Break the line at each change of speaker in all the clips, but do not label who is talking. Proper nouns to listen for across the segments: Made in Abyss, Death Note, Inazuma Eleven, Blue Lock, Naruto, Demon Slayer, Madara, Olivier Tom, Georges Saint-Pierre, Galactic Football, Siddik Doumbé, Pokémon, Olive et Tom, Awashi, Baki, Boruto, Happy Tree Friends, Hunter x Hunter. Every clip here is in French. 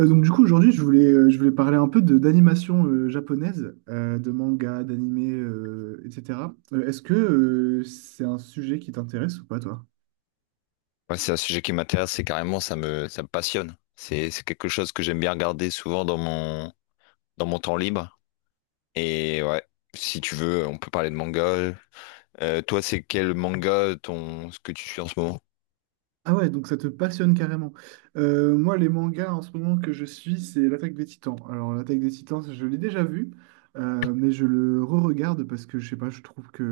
Donc du coup aujourd'hui je voulais parler un peu de d'animation japonaise, de manga, d'animé, etc. Est-ce que c'est un sujet qui t'intéresse ou pas toi?
Ouais, c'est un sujet qui m'intéresse, c'est carrément, ça me passionne. C'est quelque chose que j'aime bien regarder souvent dans mon temps libre. Et ouais, si tu veux, on peut parler de manga. Toi, c'est quel manga ton, ce que tu suis en ce moment?
Ah ouais, donc ça te passionne carrément. Moi les mangas en ce moment que je suis c'est l'Attaque des Titans. Alors l'Attaque des Titans je l'ai déjà vu, mais je le re-regarde parce que je sais pas, je trouve que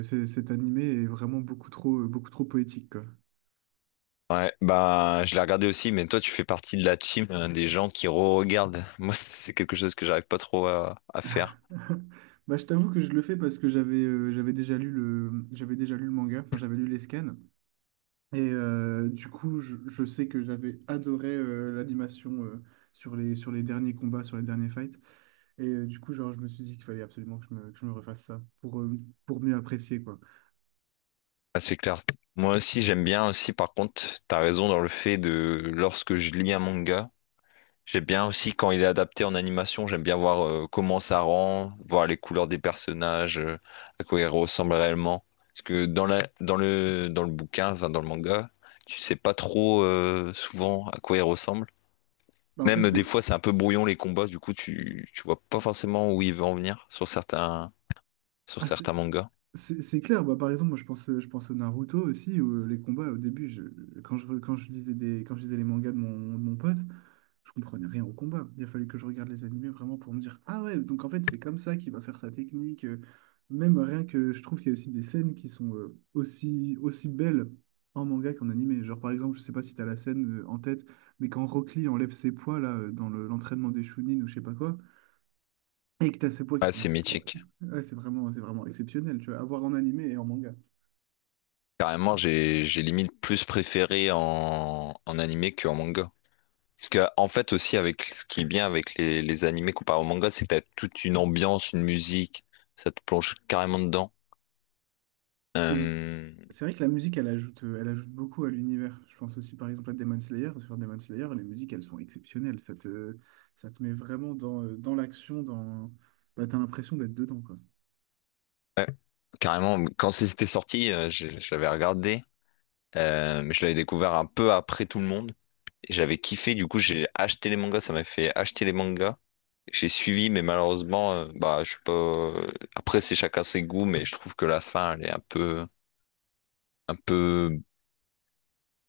cet animé est vraiment beaucoup trop poétique quoi.
Ouais, bah, je l'ai regardé aussi, mais toi, tu fais partie de la team, des gens qui re-regardent. Moi, c'est quelque chose que j'arrive pas trop à faire.
Bah, je t'avoue que je le fais parce que j'avais déjà lu le manga, enfin j'avais lu les scans et du coup je sais que j'avais adoré l'animation sur les derniers combats, sur les derniers fights et du coup genre je me suis dit qu'il fallait absolument que je me refasse ça pour mieux apprécier quoi.
Ah, c'est clair. Moi aussi, j'aime bien aussi, par contre, t'as raison dans le fait de, lorsque je lis un manga, j'aime bien aussi quand il est adapté en animation, j'aime bien voir comment ça rend, voir les couleurs des personnages, à quoi ils ressemblent réellement. Parce que dans le bouquin, enfin dans le manga, tu sais pas trop souvent à quoi ils ressemblent.
Bah, en
Même
fait
des
euh,
fois, c'est un peu brouillon les combats, du coup, tu vois pas forcément où il veut en venir sur certains, sur
ah,
certains mangas.
c'est clair. Bah, par exemple moi je pense au Naruto aussi où les combats au début quand je lisais des quand je lisais les mangas de mon pote. Je comprenais rien au combat. Il a fallu que je regarde les animés vraiment pour me dire, ah ouais, donc en fait, c'est comme ça qu'il va faire sa technique. Même rien que je trouve qu'il y a aussi des scènes qui sont aussi, aussi belles en manga qu'en animé. Genre, par exemple, je sais pas si tu as la scène en tête, mais quand Rock Lee enlève ses poids là, dans l'entraînement des Chunin ou je sais pas quoi, et que tu as ses poids qui
Ouais,
font.
c'est mythique.
Ouais, c'est vraiment exceptionnel, tu vois, à voir en animé et en manga.
Carrément, j'ai limite plus préféré en, en animé qu'en manga. Parce que, en fait, aussi, avec ce qui est bien avec les animés comparé au manga, c'est que t'as toute une ambiance, une musique, ça te plonge carrément dedans. Euh,
C'est vrai que la musique, elle ajoute beaucoup à l'univers. Je pense aussi par exemple à Demon Slayer. Sur Demon Slayer, les musiques, elles sont exceptionnelles. Ça te met vraiment dans, dans l'action, dans... Bah, t'as l'impression d'être dedans, quoi.
ouais, carrément, quand c'était sorti, je l'avais regardé, mais je l'avais découvert un peu après tout le monde. Et j'avais kiffé, du coup, j'ai acheté les mangas, ça m'a fait acheter les mangas. J'ai suivi, mais malheureusement, bah, je sais pas. Après, c'est chacun ses goûts, mais je trouve que la fin, elle est un peu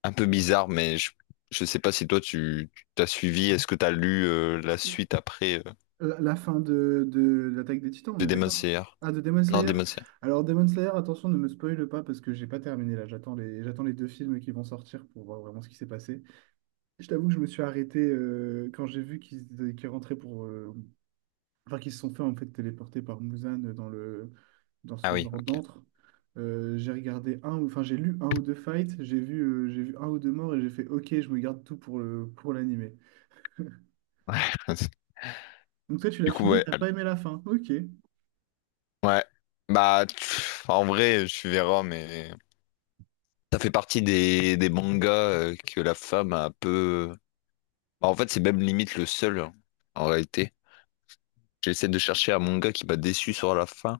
un peu bizarre, mais je sais pas si toi tu t'as suivi. Est-ce que t'as lu la suite après
La fin de l'Attaque des Titans, on
de
est
Demon
d'accord?
Slayer?
Ah, de Demon
Non,
Slayer.
Demon Slayer.
Alors Demon Slayer, attention, ne me spoile pas parce que j'ai pas terminé là. J'attends les deux films qui vont sortir pour voir vraiment ce qui s'est passé. Je t'avoue que je me suis arrêté quand j'ai vu qu'ils rentraient pour, enfin qui se sont fait en fait téléporter par Muzan dans le dans
Ah
son
oui,
genre
ok.
d'antre. J'ai regardé un, ou- Enfin j'ai lu un ou deux fights, j'ai vu un ou deux morts et j'ai fait OK, je me garde tout pour le pour l'animé.
Ouais.
Donc toi tu l'as
Du coup,
fini, et t'as pas aimé la fin. OK.
ouais. Bah, pff, en vrai, je suis verras, mais ça fait partie des mangas que la femme a un peu. Bah, en fait, c'est même limite le seul, hein, en réalité. J'essaie de chercher un manga qui m'a déçu sur la fin.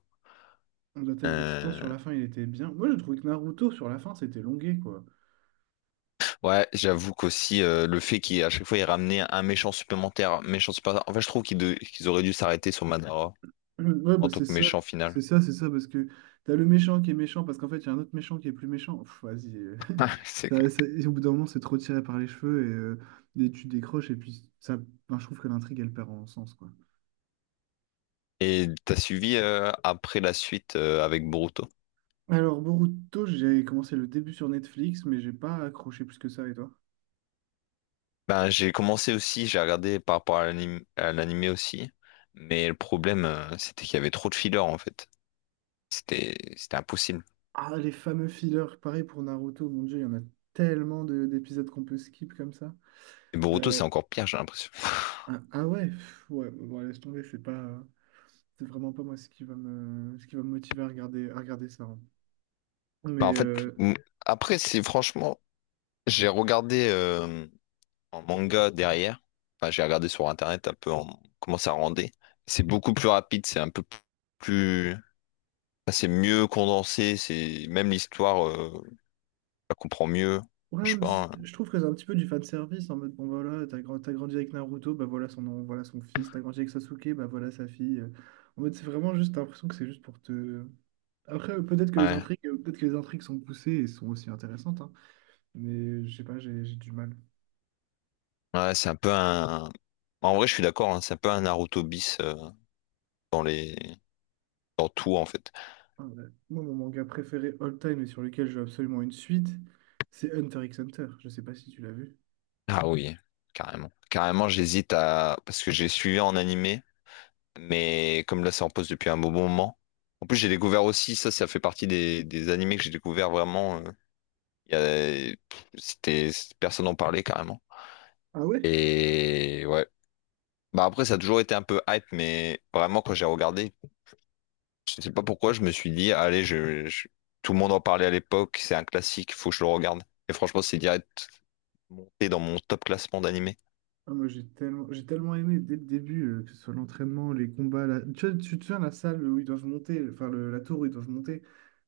L'Attaque des Titans
Euh,
sur la fin, il était bien. Moi, j'ai trouvé que Naruto sur la fin, c'était longué quoi.
Ouais, j'avoue qu'aussi le fait qu'à chaque fois il ramenait un méchant supplémentaire. En fait, je trouve qu'ils auraient dû s'arrêter sur Madara
Ouais,
en
bah
tant
c'est
que
ça.
méchant final.
C'est ça, c'est ça parce que t'as le méchant qui est méchant parce qu'en fait, il y a un autre méchant qui est plus méchant. Pff, vas-y.
C'est clair.
Et au bout d'un moment, c'est trop tiré par les cheveux et tu décroches. Et puis, ça, ben, je trouve que l'intrigue, elle perd en sens, quoi.
Et t'as suivi après la suite avec Boruto?
Alors, Boruto, j'ai commencé le début sur Netflix, mais j'ai pas accroché plus que ça, et toi?
Ben j'ai commencé aussi, j'ai regardé par rapport à à l'animé aussi, mais le problème c'était qu'il y avait trop de fillers en fait. C'était impossible.
Ah, les fameux fillers, pareil pour Naruto, mon Dieu, il y en a tellement d'épisodes qu'on peut skip comme ça.
Et Boruto
Euh,
c'est encore pire, j'ai l'impression.
ah ouais, pff, ouais, bon, laisse tomber, c'est vraiment pas moi ce qui va me motiver à regarder ça, hein. Mais
Bah, en fait, m- après, c'est franchement, j'ai regardé. En manga derrière. Enfin, j'ai regardé sur internet un peu comment ça rendait. C'est beaucoup plus rapide, c'est un peu plus, enfin, c'est mieux condensé, c'est même l'histoire, je la comprends mieux.
ouais, mais
Franchement,
je trouve que c'est un petit peu du fan service en mode bon voilà, t'as grandi avec Naruto, bah voilà son nom, voilà son fils, t'as grandi avec Sasuke, bah voilà sa fille. En mode c'est vraiment juste t'as l'impression que c'est juste pour te. Après
euh, ouais,
peut-être que les intrigues sont poussées et sont aussi intéressantes, hein. Mais je sais pas, j'ai du mal.
ouais, c'est un peu un. En vrai, je suis d'accord, hein, c'est un peu un Naruto bis dans les, dans tout en fait.
Ah, ouais. Moi mon manga préféré all time et sur lequel je veux absolument une suite, c'est Hunter x Hunter. Je sais pas si tu l'as vu.
Ah oui, carrément, j'hésite à parce que j'ai suivi en animé, mais comme là, c'est en pause depuis un bon moment. En plus, j'ai découvert aussi, ça fait partie des animés que j'ai découvert vraiment. Il y a- C'était, personne n'en parlait carrément.
Ah ouais?
Et ouais. Bah après, ça a toujours été un peu hype, mais vraiment, quand j'ai regardé, je sais pas pourquoi, je me suis dit, tout le monde en parlait à l'époque, c'est un classique, faut que je le regarde. Et franchement, c'est direct monté dans mon top classement d'animé.
Ah, moi, j'ai tellement aimé dès le début, que ce soit l'entraînement, les combats. Tu vois, tu te souviens la salle où ils doivent monter, enfin la tour où ils doivent monter.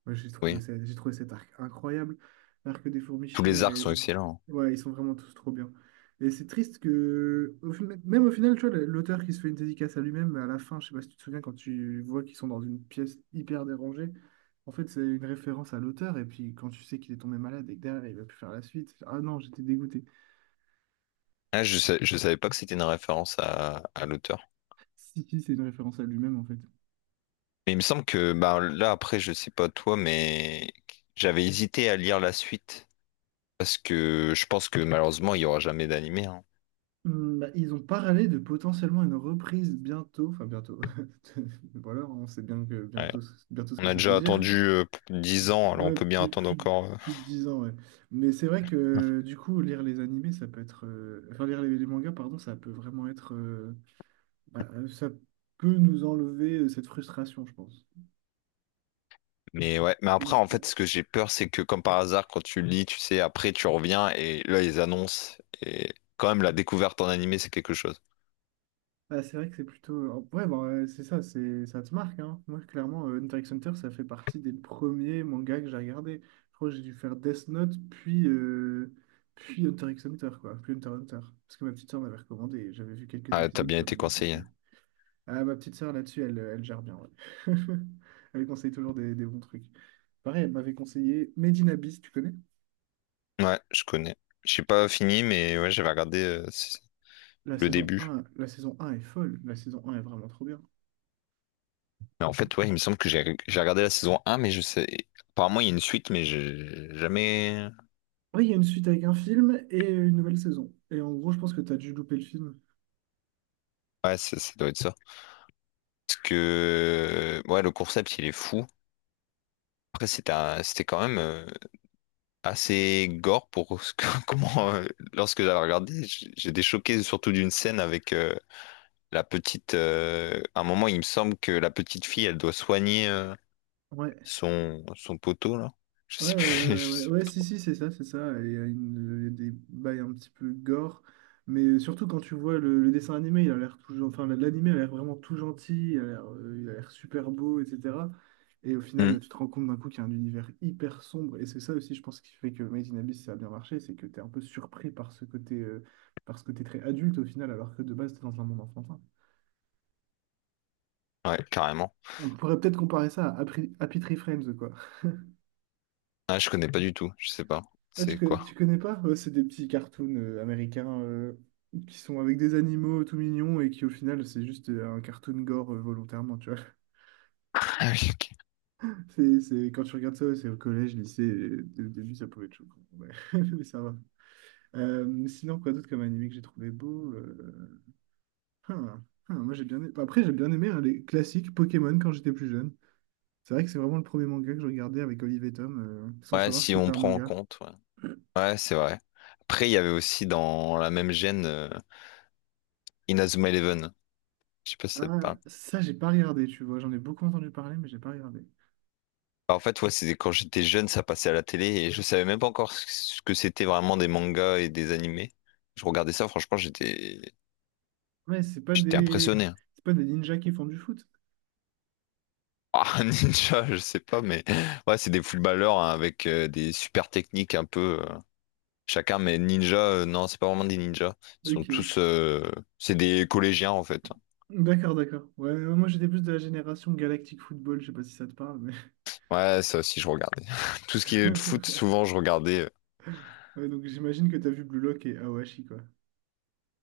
Moi,
Oui.
j'ai trouvé cet arc incroyable. L'arc des fourmis
Tous les
chimères.
arcs
Et...
sont excellents, hein.
Ouais, ils sont vraiment tous trop bien. Et c'est triste que, même au final, tu vois, l'auteur qui se fait une dédicace à lui-même, à la fin, je sais pas si tu te souviens, quand tu vois qu'ils sont dans une pièce hyper dérangée, en fait, c'est une référence à l'auteur. Et puis, quand tu sais qu'il est tombé malade et que derrière, il va plus faire la suite, ah non, j'étais dégoûté.
Ah, je savais pas que c'était une référence à l'auteur.
Si, si, c'est une référence à lui-même, en fait.
Mais il me semble que, bah là, après, je sais pas toi, mais j'avais hésité à lire la suite. Parce que je pense que malheureusement, il y aura jamais d'animé, hein.
Hmm, bah, ils ont parlé de potentiellement une reprise bientôt, enfin bientôt, voilà, on sait bien que
Ouais.
bientôt, bientôt ce
On
que
a
ça veut
déjà
dire.
attendu 10 ans, alors on
Ouais,
peut bien attendre encore.
plus de 10 ans, ouais. Mais c'est vrai que du coup, lire les animés, ça peut être. Enfin, lire les mangas, pardon, ça peut vraiment être. Bah, ça peut nous enlever cette frustration, je pense.
Mais ouais, mais après, en fait, ce que j'ai peur, c'est que comme par hasard, quand tu lis, tu sais, après, tu reviens et là, ils annoncent. Et quand même, la découverte en animé, c'est quelque chose.
Ah, c'est vrai que c'est plutôt. Ouais, bah, c'est ça te marque, hein. Moi, clairement, Hunter x Hunter, ça fait partie des premiers mangas que j'ai regardé. Je crois que j'ai dû faire Death Note, puis Hunter x Hunter, quoi. Puis Hunter x Hunter. Parce que ma petite sœur m'avait recommandé et j'avais vu quelques
Ah, t'as
épisodes,
bien
ça
été
m'avait tenté.
conseillé.
Ah, ma petite sœur, là-dessus, elle gère bien, ouais. Elle me conseille toujours des bons trucs. Pareil, elle m'avait conseillé Made in Abyss, tu connais?
Ouais, je connais. J'ai pas fini, mais ouais, j'avais regardé
La
le
saison
début.
1, La saison 1 est folle. La saison 1 est vraiment trop bien.
Mais en fait, ouais, il me semble que j'ai regardé la saison un, mais je sais. Apparemment, il y a une suite, mais j'ai jamais.
Oui, il y a une suite avec un film et une nouvelle saison. Et en gros, je pense que tu as dû louper le film.
Ouais, ça doit être ça. Parce que. Ouais, le concept, il est fou. Après, c'était quand même. Assez gore pour comment lorsque j'avais regardé j'étais choqué surtout d'une scène avec la petite à un moment il me semble que la petite fille elle doit soigner
Ouais,
son poteau là je
ouais,
sais
ouais,
plus
ouais, ouais,
je
ouais,
sais
ouais,
plus
si,
trop.
si, c'est ça, c'est ça. Et il y a des bails un petit peu gore, mais surtout quand tu vois le dessin animé, il a l'air tout, enfin, l'animé a l'air vraiment tout gentil, il a l'air super beau, etc. Et au
Hmm.
final, tu te rends compte d'un coup qu'il y a un univers hyper sombre, et c'est ça aussi, je pense, qui fait que Made in Abyss, ça a bien marché, c'est que tu es un peu surpris par ce côté très adulte au final, alors que de base, tu es dans un monde enfantin.
Ouais, carrément.
On pourrait peut-être comparer ça à Happy Tree Friends, quoi.
Ah, je connais pas du tout, je sais pas
Ah,
c'est quoi.
tu connais pas? Ouais, c'est des petits cartoons américains qui sont avec des animaux tout mignons et qui, au final, c'est juste un cartoon gore volontairement, tu vois.
Ah oui, ok.
C'est, quand tu regardes ça, ouais, c'est au collège, lycée, et au début, ça pouvait être choquant. Ouais. Mais ça va. Sinon, quoi d'autre comme animé que j'ai trouvé beau? Hein, hein, moi, j'ai bien aimé- Après, j'ai bien aimé hein, les classiques Pokémon quand j'étais plus jeune. C'est vrai que c'est vraiment le premier manga que je regardais avec Olive et Tom, sans
Ouais,
savoir que
si
c'était
on
un
prend en
manga.
compte, ouais, ouais, c'est vrai, après il y avait aussi dans la même gêne Inazuma Eleven, je sais pas si ça te
Ah,
parle.
ça, j'ai pas regardé, tu vois. J'en ai beaucoup entendu parler, mais j'ai pas regardé.
Bah, en fait, ouais, c'est quand j'étais jeune, ça passait à la télé et je savais même pas encore ce que c'était vraiment des mangas et des animés. Je regardais ça, franchement, j'étais
Ouais, c'est pas
j'étais
des...
impressionné, hein.
c'est pas des ninjas qui font du foot.
Ah, un ninja, je sais pas, mais ouais, c'est des footballeurs hein, avec des super techniques un peu chacun, mais ninja, non, c'est pas vraiment des ninjas. Ils sont
OK.
tous, c'est des collégiens en fait.
D'accord, d'accord. Ouais, ouais, moi j'étais plus de la génération Galactic Football, je sais pas si ça te parle, mais.
Ouais, ça aussi, je regardais. Tout ce qui est de foot, souvent, je regardais.
Ouais, donc j'imagine que t'as vu Blue Lock et Awashi, quoi.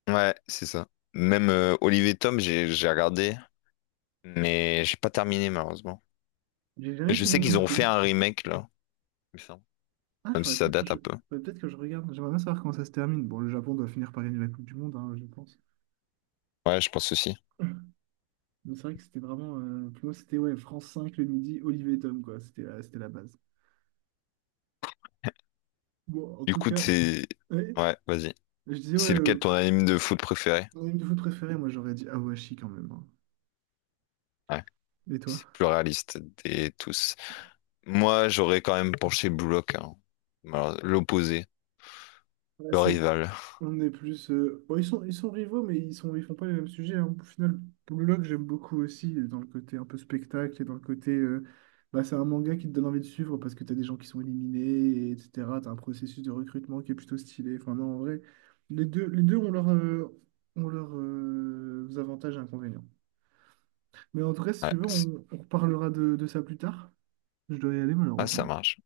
Ouais, c'est ça. Même Olivier Tom, j'ai regardé, mais j'ai pas terminé malheureusement.
J'ai jamais
Je
fini
sais
non
qu'ils ont fait
plus.
un remake là, il me semble.
Ah,
Même si ça date un peu.
Faudrait peut-être que je regarde. J'aimerais bien savoir comment ça se termine. Bon, le Japon doit finir par gagner la Coupe du Monde, hein, je pense.
Ouais, je pense aussi.
Mais c'est vrai que c'était vraiment. Pour moi, c'était ouais, France 5 le midi, Olivier et Tom, quoi. C'était la base. Bon, en
Du
tout
coup,
cas,
c'est...
ouais,
Ouais, vas-y.
je disais, ouais,
C'est lequel ton anime de foot préféré?
mon anime de foot préféré, moi j'aurais dit Awashi quand même, hein.
Ouais,
Et toi?
c'est le plus réaliste des tous. Moi, j'aurais quand même penché Blue Lock, hein. Alors, l'opposé,
Ouais,
le rival.
on est plus. Bon, ils sont rivaux, mais ils font pas les mêmes sujets, hein. Au final, Blue Lock, j'aime beaucoup aussi, dans le côté un peu spectacle et dans le côté. Bah, c'est un manga qui te donne envie de suivre parce que t'as des gens qui sont éliminés, et etc. T'as un processus de recrutement qui est plutôt stylé. Enfin, non, en vrai, les deux ont leurs ont leurs avantages et inconvénients. Mais en tout cas, si
Ouais,
tu veux,
c'est-
on reparlera de ça plus tard. Je dois y aller,
ah,
malheureusement.
ça marche.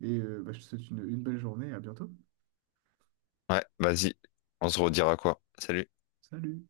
Et bah, je te souhaite une belle journée, à bientôt.
Ouais, vas-y. On se redira quoi? Salut.
Salut!